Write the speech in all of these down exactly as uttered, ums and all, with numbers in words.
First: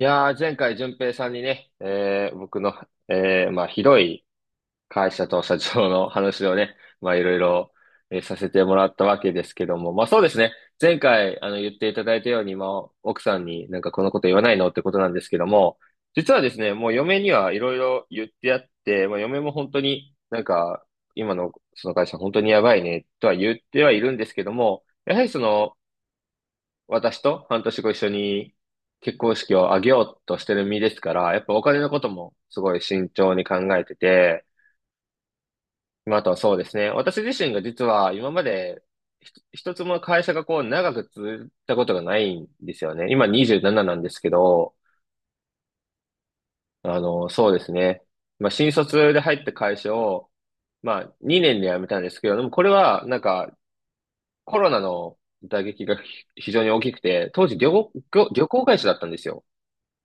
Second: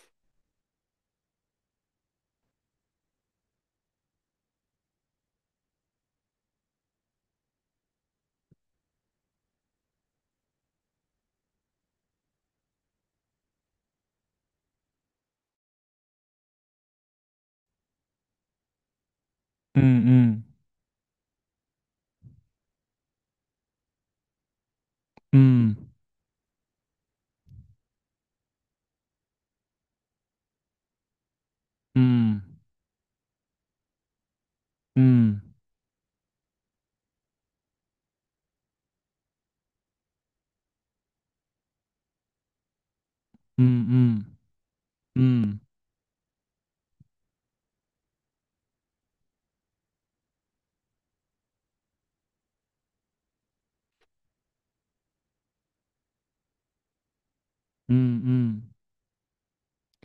いやー、前回、淳平さんにね、えー僕の、えーまあ、ひどい会社と社長の話をね、まあ、いろいろ、えーさせてもらったわけですけども、まあ、そうですね。前回、あの、言っていただいたように、まあ、奥さんになんかこのこと言わないのってことなんですけども、実はですね、もう嫁にはいろいろ言ってやって、まあ、嫁も本当うになんんか、今のその会社本当にやばいね、とは言ってはいるんですけども、やはりうそん。うの、ん。私と半年後一緒に結婚式を挙げようとしてる身ですから、やっぱお金のこうともん。すごい慎重に考えてて、うん。まああとはそうですね。私自身が実は今までひと一つも会社がこう長く続いたことがないんですよね。今27うなななんですけん。ど、うん。あの、そうですね。まあ新卒で入った会社を、まあにねんで辞めたんですけど、でもこれはなんかコロナの打撃が非非常に大きくて、当時旅行、う旅旅行ん。会社だったんですよ。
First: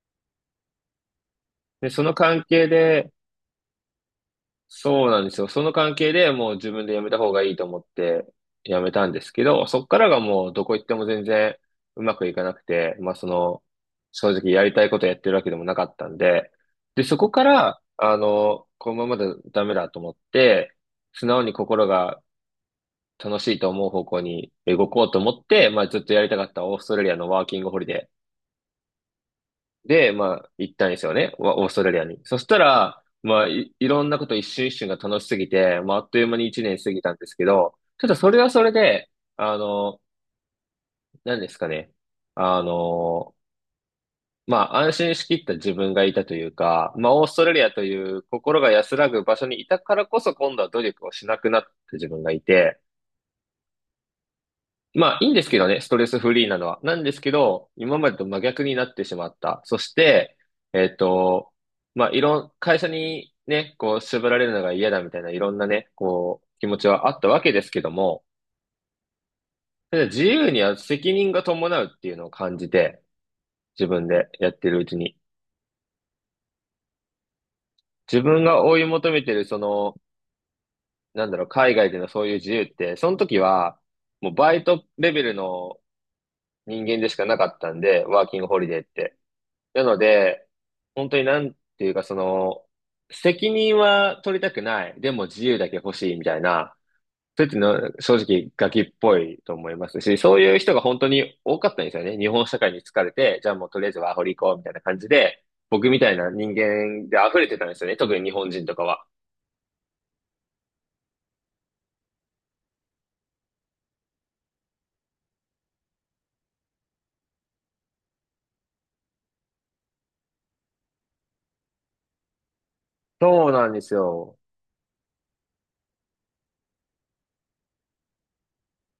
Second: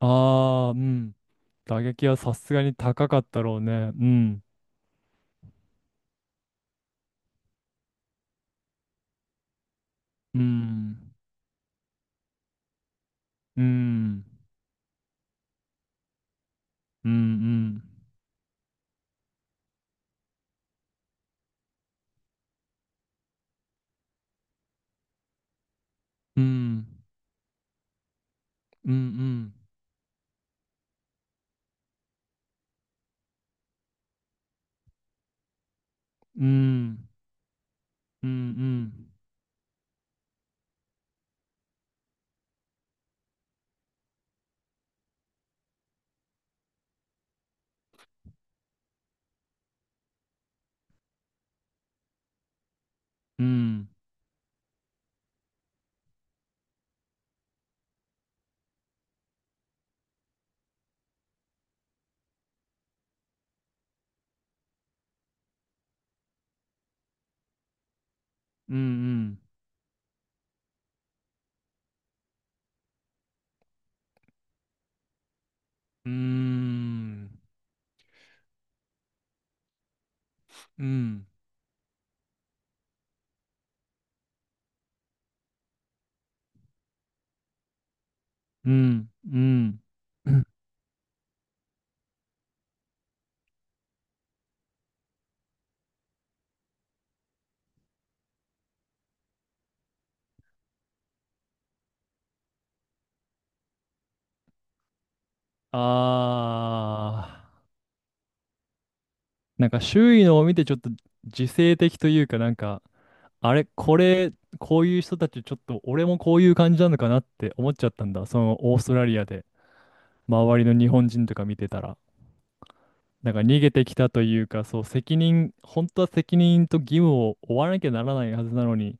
ああー、うん。打で、そ撃のはさ関すが係に高で、かったろうね。うん。そうなんですよ。その関係でもう自分で辞めた方がいいと思って辞めたんですけど、そっからがうもうどこ行ってもん。全然うまくいかなくて、まあその、うん。正直やりたいことやってるわけでもなかったんで、で、うん。うそこから、ん。あの、このままだとダメだと思って、素直に心が楽しいと思う方向に動こうと思って、まあずっとやりたうかったオーん。ストラリアのワーキングホリデーうん。で、まあ、行ったんですよね。わオーストラリアに。そしたら、まあ、い、いろんなこと一瞬一瞬が楽しすぎて、まあ、あっという間うん。にう一年過ぎん。たんですけど、ちょっとうそれはそれん。で、あの、何ですかね。あの、まあ、安心しきった自分がいたというか、まあ、オーストラリアという心が安らぐ場所にいたからこそ今度は努力をしなくなった自分がいて、うん。まあ、いいんですけどね、ストレスフリーなのは。なんですけど、今までと真逆になってしまった。そして、えっと、まあ、いろん、会社にね、こう、縛られるのが嫌だみたいな、いろんなね、こう、気持ちはあったわけですけども、うん。ただ自由には責任が伴うっていうのを感じて、自分でやってるうちに。自分が追い求めてる、その、なんだろう、海外でのそういう自由って、その時は、もうバイトレベルの人間でしかなかったんで、ワーキングホリうデーっん。て。うん。なので、本当になんていうか、その、責任は取りたくない。でも自由だけ欲しいみたいな、そういうの正直ガキっぽいと思いますし、そういう人が本当に多かったんですよね。日本社会に疲れて、じゃあもうとりあえずワーホリ行こうみたいな感じで、僕みたいな人間であ溢れてあ。たんですよね。特に日本人とかは。なんか周囲のを見てちょっと自制的というか、なんかあれ、これ、こういう人たち、ちょっと俺もこういう感じなのかなって思っちゃったんだ。そのオーストラリアで、周りの日本人とか見てたら。なんかそう逃なげんでてすきたとよ。いうか、そう、責任、本当は責任と義務を負わなきゃならないはずなのに、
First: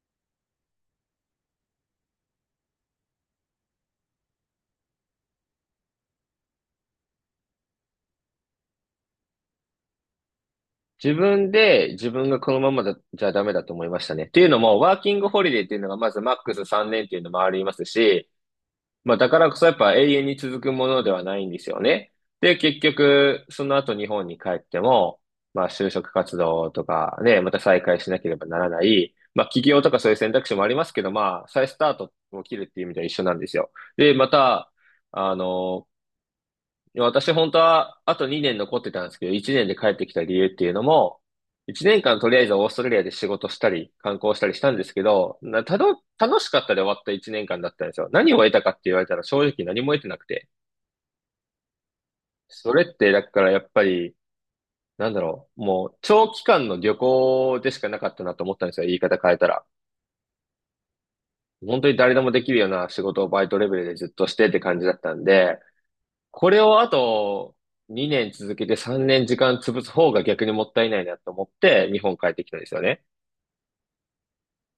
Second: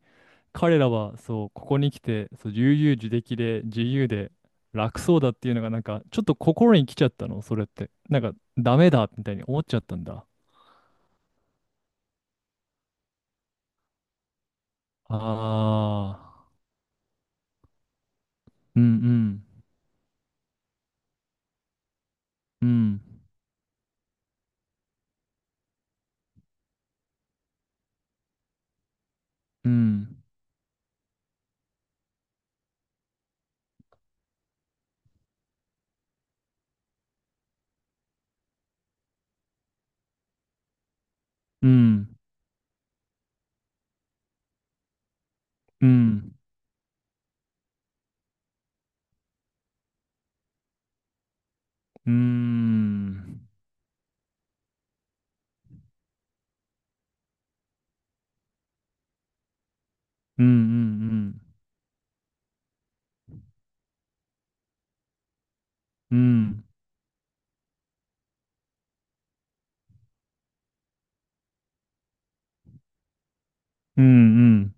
彼らは、そう、ここに来て、そう、悠々自適で、自由で、楽そうだっていうのが、なんか、ちょっと心に来ちゃったの、それって。なんか、ダメだ、みたいに思っちゃったんだ。自分で自分がこのままだ、じゃダメだと思いましたね。っていうのも、ワーキあングホリデーっていうのがまずマッあ、クスさんねんっていうのもありますし、うんうまあ、だかん、らこそやっぱ永遠に続くものではないんですよね。で、う結ん、局、その後日本に帰っても、まあ、就職活動とかね、また再開しなければならない。まあ、起う業とかそういうん、選択肢もありますけど、まあ、再スタートを切るっていう意味では一緒なんですよ。で、また、あの、いや私本当はあとにねん残ってたんですけど、いちねんで帰ってきた理由っていうのも、う1年ん、間とりあえずオーストラリアで仕事したり、観光したりしたんですけど、なたうど、ん。楽しかったで終わったいちねんかんだったんですよ。何を得たかって言われたら正直何も得てなくて。うーそれってだかん。らやっぱり、なんだろう、もう長期間の旅行でしかなかったなと思ったんですよ。言い方変えたら。うんうん本当に誰でもできるような仕事をバイトレベルでずっとしてって感じだったんで、うん。うこれんをあとにねん続けてさんねん時間潰す方が逆にもったいないなと思って日本帰ってきたんですよね。うんうん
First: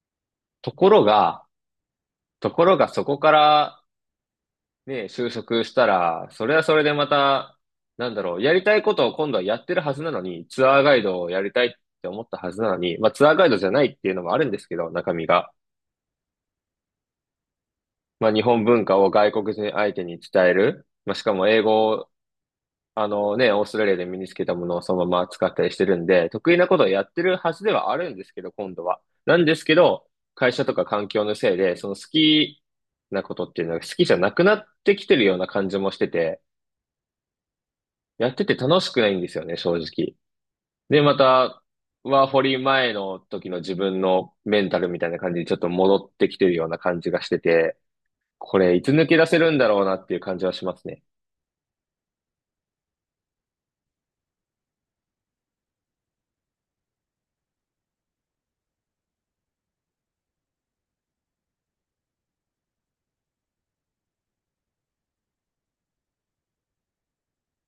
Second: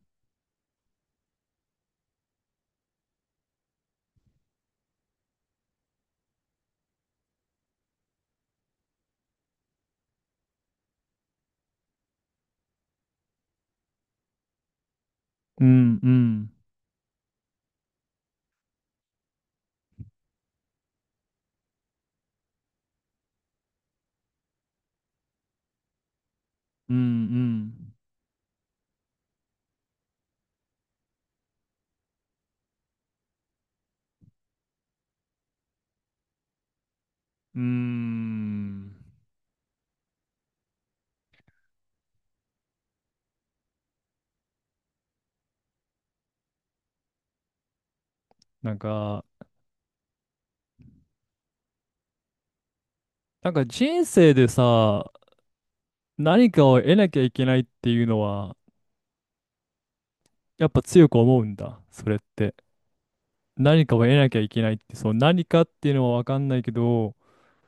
ところが、ところがそこからね、就職したら、それはそれでまた、なんだろう、やりたいことを今度はやってるはずなのに、ツアーガイドをやりたいって思ったはずなのに、まあツアーガイドじゃないっていうのもあるんですけど、中身が。うんうんまあ日本文化を外国人相手に伝える。まあしかも英語あのね、オーストラリアで身につけたものをそのまま使ったりしてるんで、得意なことをうやってるはずではんあるんですけど、今度は。なんですけど、会社とか環境のせいで、その好きなことっていうのが好きじゃなくなってきてるような感じもしてて、うん。うーやってて楽しくん、ないんですよね、正直。で、また、ワーホリ前の時の自分のメンタルみたいな感じにちょっと戻ってきてるような感じがしてて、こなれんいつ抜けか、出せるんだろうなっていう感じはしますね。なんか人生でさ、何かを得なきゃいけないっていうのは、やっぱ強く思うんだ、それって。何かを得なきゃいけないって、その何かっていうのはわかんないけど、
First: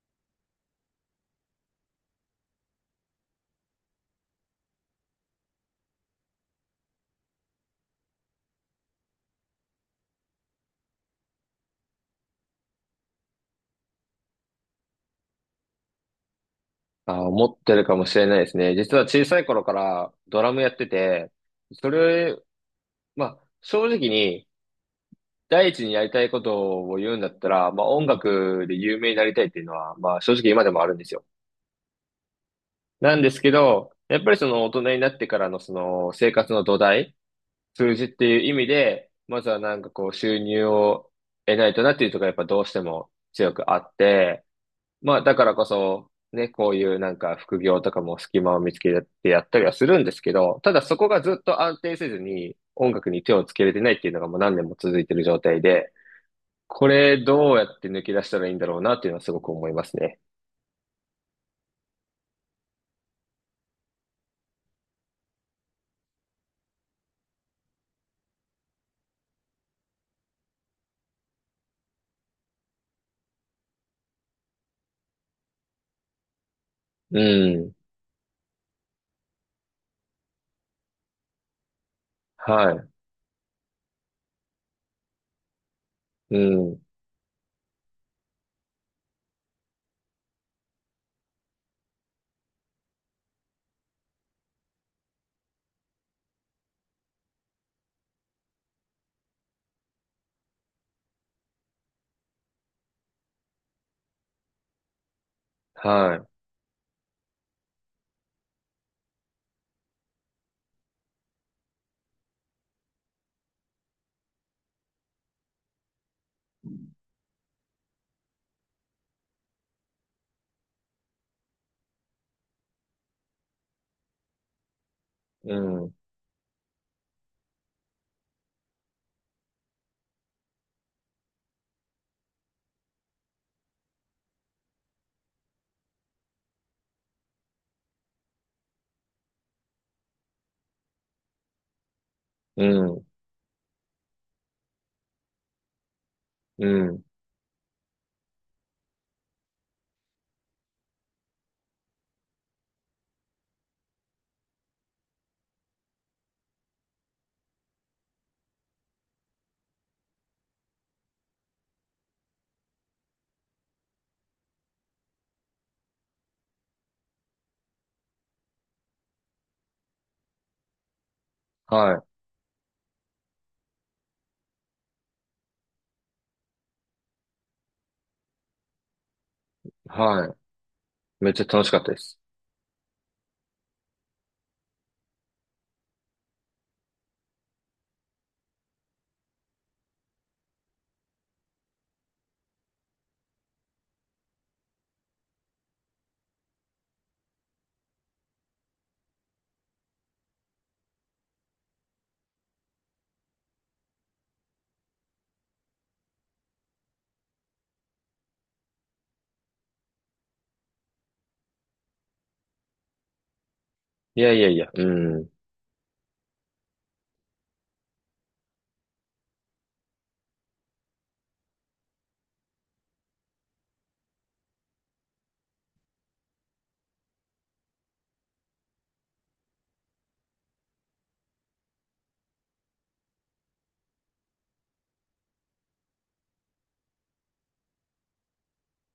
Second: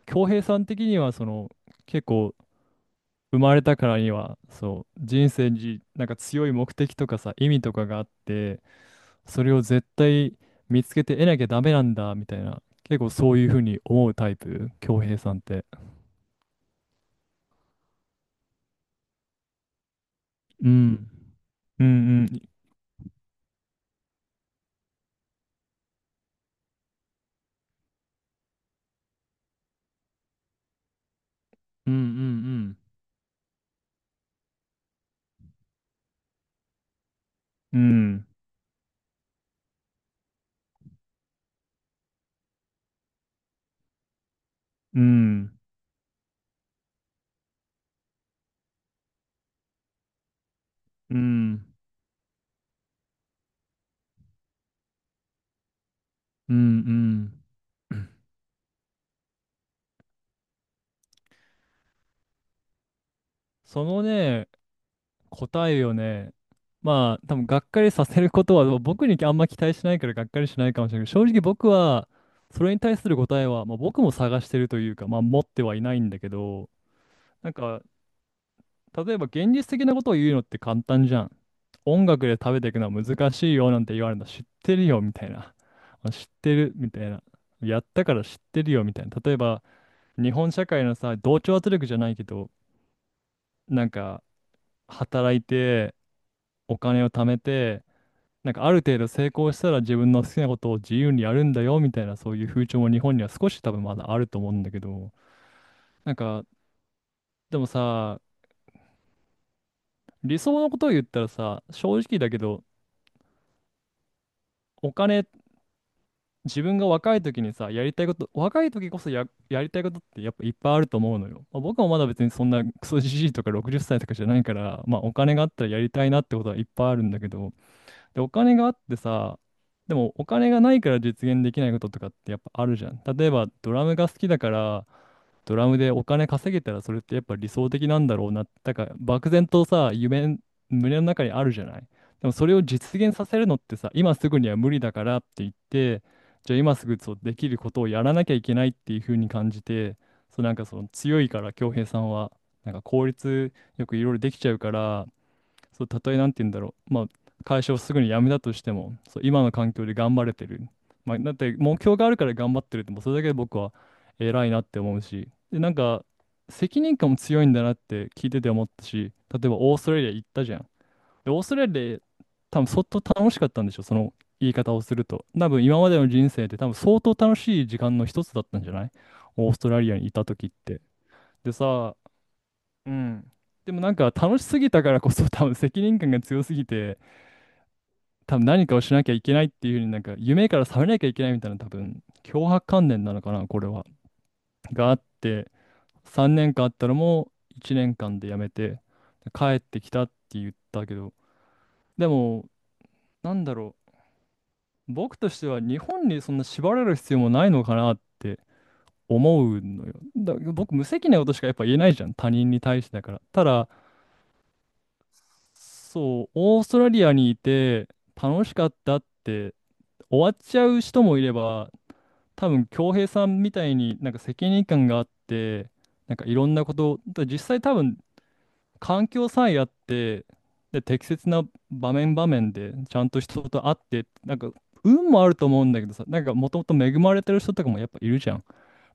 恭平さん的には、その、結構、生まれたからには、そう、人生になんか強い目的とかさ、意味とかがあって、それを絶対見つけて得なきゃダメなんだみたいな、結構そういうふうに思うタイプ、恭平さんって。あ、思ってるかもしれないですね。実は小さい頃からドラムやうってん。て、うそんうれ、ん、まあ、正直に第一にやりたいことを言うんだったら、まあ、音楽で有名になりたいっていうのは、まあ、正直今でもあるんですよ。うんうんなんですけど、やっぱりその大人になってからのその生活の土台、うん、う数字ってん。いう意味で、まずはなんかこう収入を得ないとなっていうところがやっぱどうしても強くあって、うまあ、だからん。こそ、ね、こういうなんか副業とかも隙間を見つけてやったりはするんですけど、ただそこうがずっとん安定せずに音楽に手をつけれてないっていうのがもう何年も続いてる状態で、うんうこれん、どうやって抜け出したらいいんだろうなっていうのはすごく思いますね。そのね、答えをね、まあ、多分がっかりさせることは僕にあんま期待しないからがっかりしないかもしれないけど、正直僕は、それに対する答えは、まあ、僕も探してるというか、まあ、持ってはいないんだけど、うなんん。か、例えば現実的なことを言うのって簡単じゃん。音楽で食べてはいくい。のは難しいよなんて言われるの知ってるよみたいな。あ、知っうてるん。みたいな。やったから知ってるよみたいな。例えば日本社会のさ、同調圧力じゃないけど、なんか働いてお金を貯めて、なんかある程度成功したら自分の好きなことを自由にやるんだよみたいな、そういう風潮も日本には少し多分まだあると思うんだけど、なんはかでもさ、理想のことを言ったらさ、正直だけど、お金、自分が若い時にさ、やりたいこと、若い時こそや、やりたいことってやっぱいっぱいあると思うのよ。まあ、僕もまだ別にそんなクソじじいとかろくじゅっさいとかじゃないから、まあお金があっい。うたらやりん。たいなってことはいっぱいあるんだけど、で、お金があってさ、でもお金がないから実現できないこととかってやっぱあるじゃん。例えばドラムが好きだから、ドラムでお金稼げたらそれってやっぱ理想的なんだろうな。だから漠然とさ、夢、胸の中にあるじゃない。でもそれをう実ん。現させるのってさ、今すぐには無理だからって言って、じゃあう今すぐん。そうできることをやらなきゃいけないっていう風に感じて、そうなんか、その強いから恭平さんは、なんか効率よくいろいろできちゃうから、そう、たとえなんて言うんだろう、まあ、会社をすぐに辞めたとしても、そう、今の環境で頑張れてる。まあ、だって目標があるから頑張ってるって、もうそれだけで僕は偉いなって思うし、で、なんか、責任感も強いんだなって聞いてて思ったし、例えばオーストラリア行ったじゃん。で、オーストラリアでは多分相当楽しかったんでしょ、その言い方をすると。多分今までの人生で多分相当楽しい時間の一つだったんじゃない、オーストい。ラリアにいたは時っい。て。めっちゃで楽しかったさ、です。うん。でもなんか楽しすぎたからこそ多分責任感が強すぎて、多分何かをしなきゃいけないっていうふうに、なんか夢から覚めなきゃいけないみたいな、多分強迫観念なのかな、これは。があって、さんねんかんあったのもいちねんかんで辞めて帰ってきたって言ったけど、でもなんだろう、僕としては日本にそんな縛られる必要もないのかなって思うのよ。だ、僕無責任なことしかやっぱ言えないじゃん、他人に対してだから。ただいやいやいや。うん。そう、オーストラリアにいて楽しかったって終わっちゃう人もいれば、多分恭平さんみたいになんか責任感があって、なんかいろんなことだ、実際多分環境さえあって、で適切な場面場面でちゃんと人と会って、なんか運もあると思うんだけどさ、なんかもともと恵まれてる人とかもやっぱいるじゃん。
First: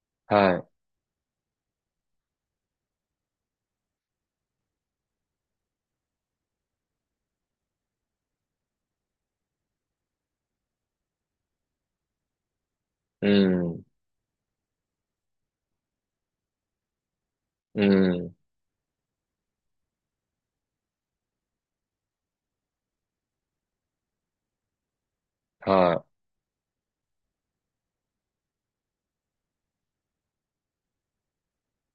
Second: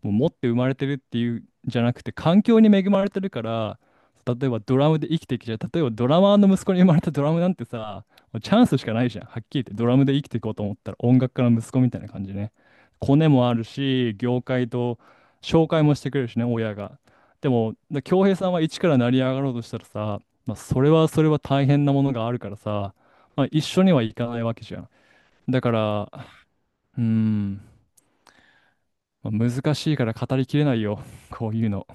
もう持って生はい。まれてるっていうんじゃなくて環境に恵まれてるから、例えばドラムで生きてきちゃう、例えばドラマーの息子に生まれたドラムなんてさ、もうチャンスしかないじゃん、はっきり言って。ドラムで生きていこうと思ったら音楽家の息子みたいな感じね。コネうもあるん。し、業界と紹介もしてくれるしね、親が。でもうだ、恭ん。平さんは一から成り上がろうとしたらさ、まあ、それはそれは大変なものがあるからさ、まあ、一緒にはいかないわけじゃん。だかはらい。うーん、まあ難しいから語りきれないよ、こういうの。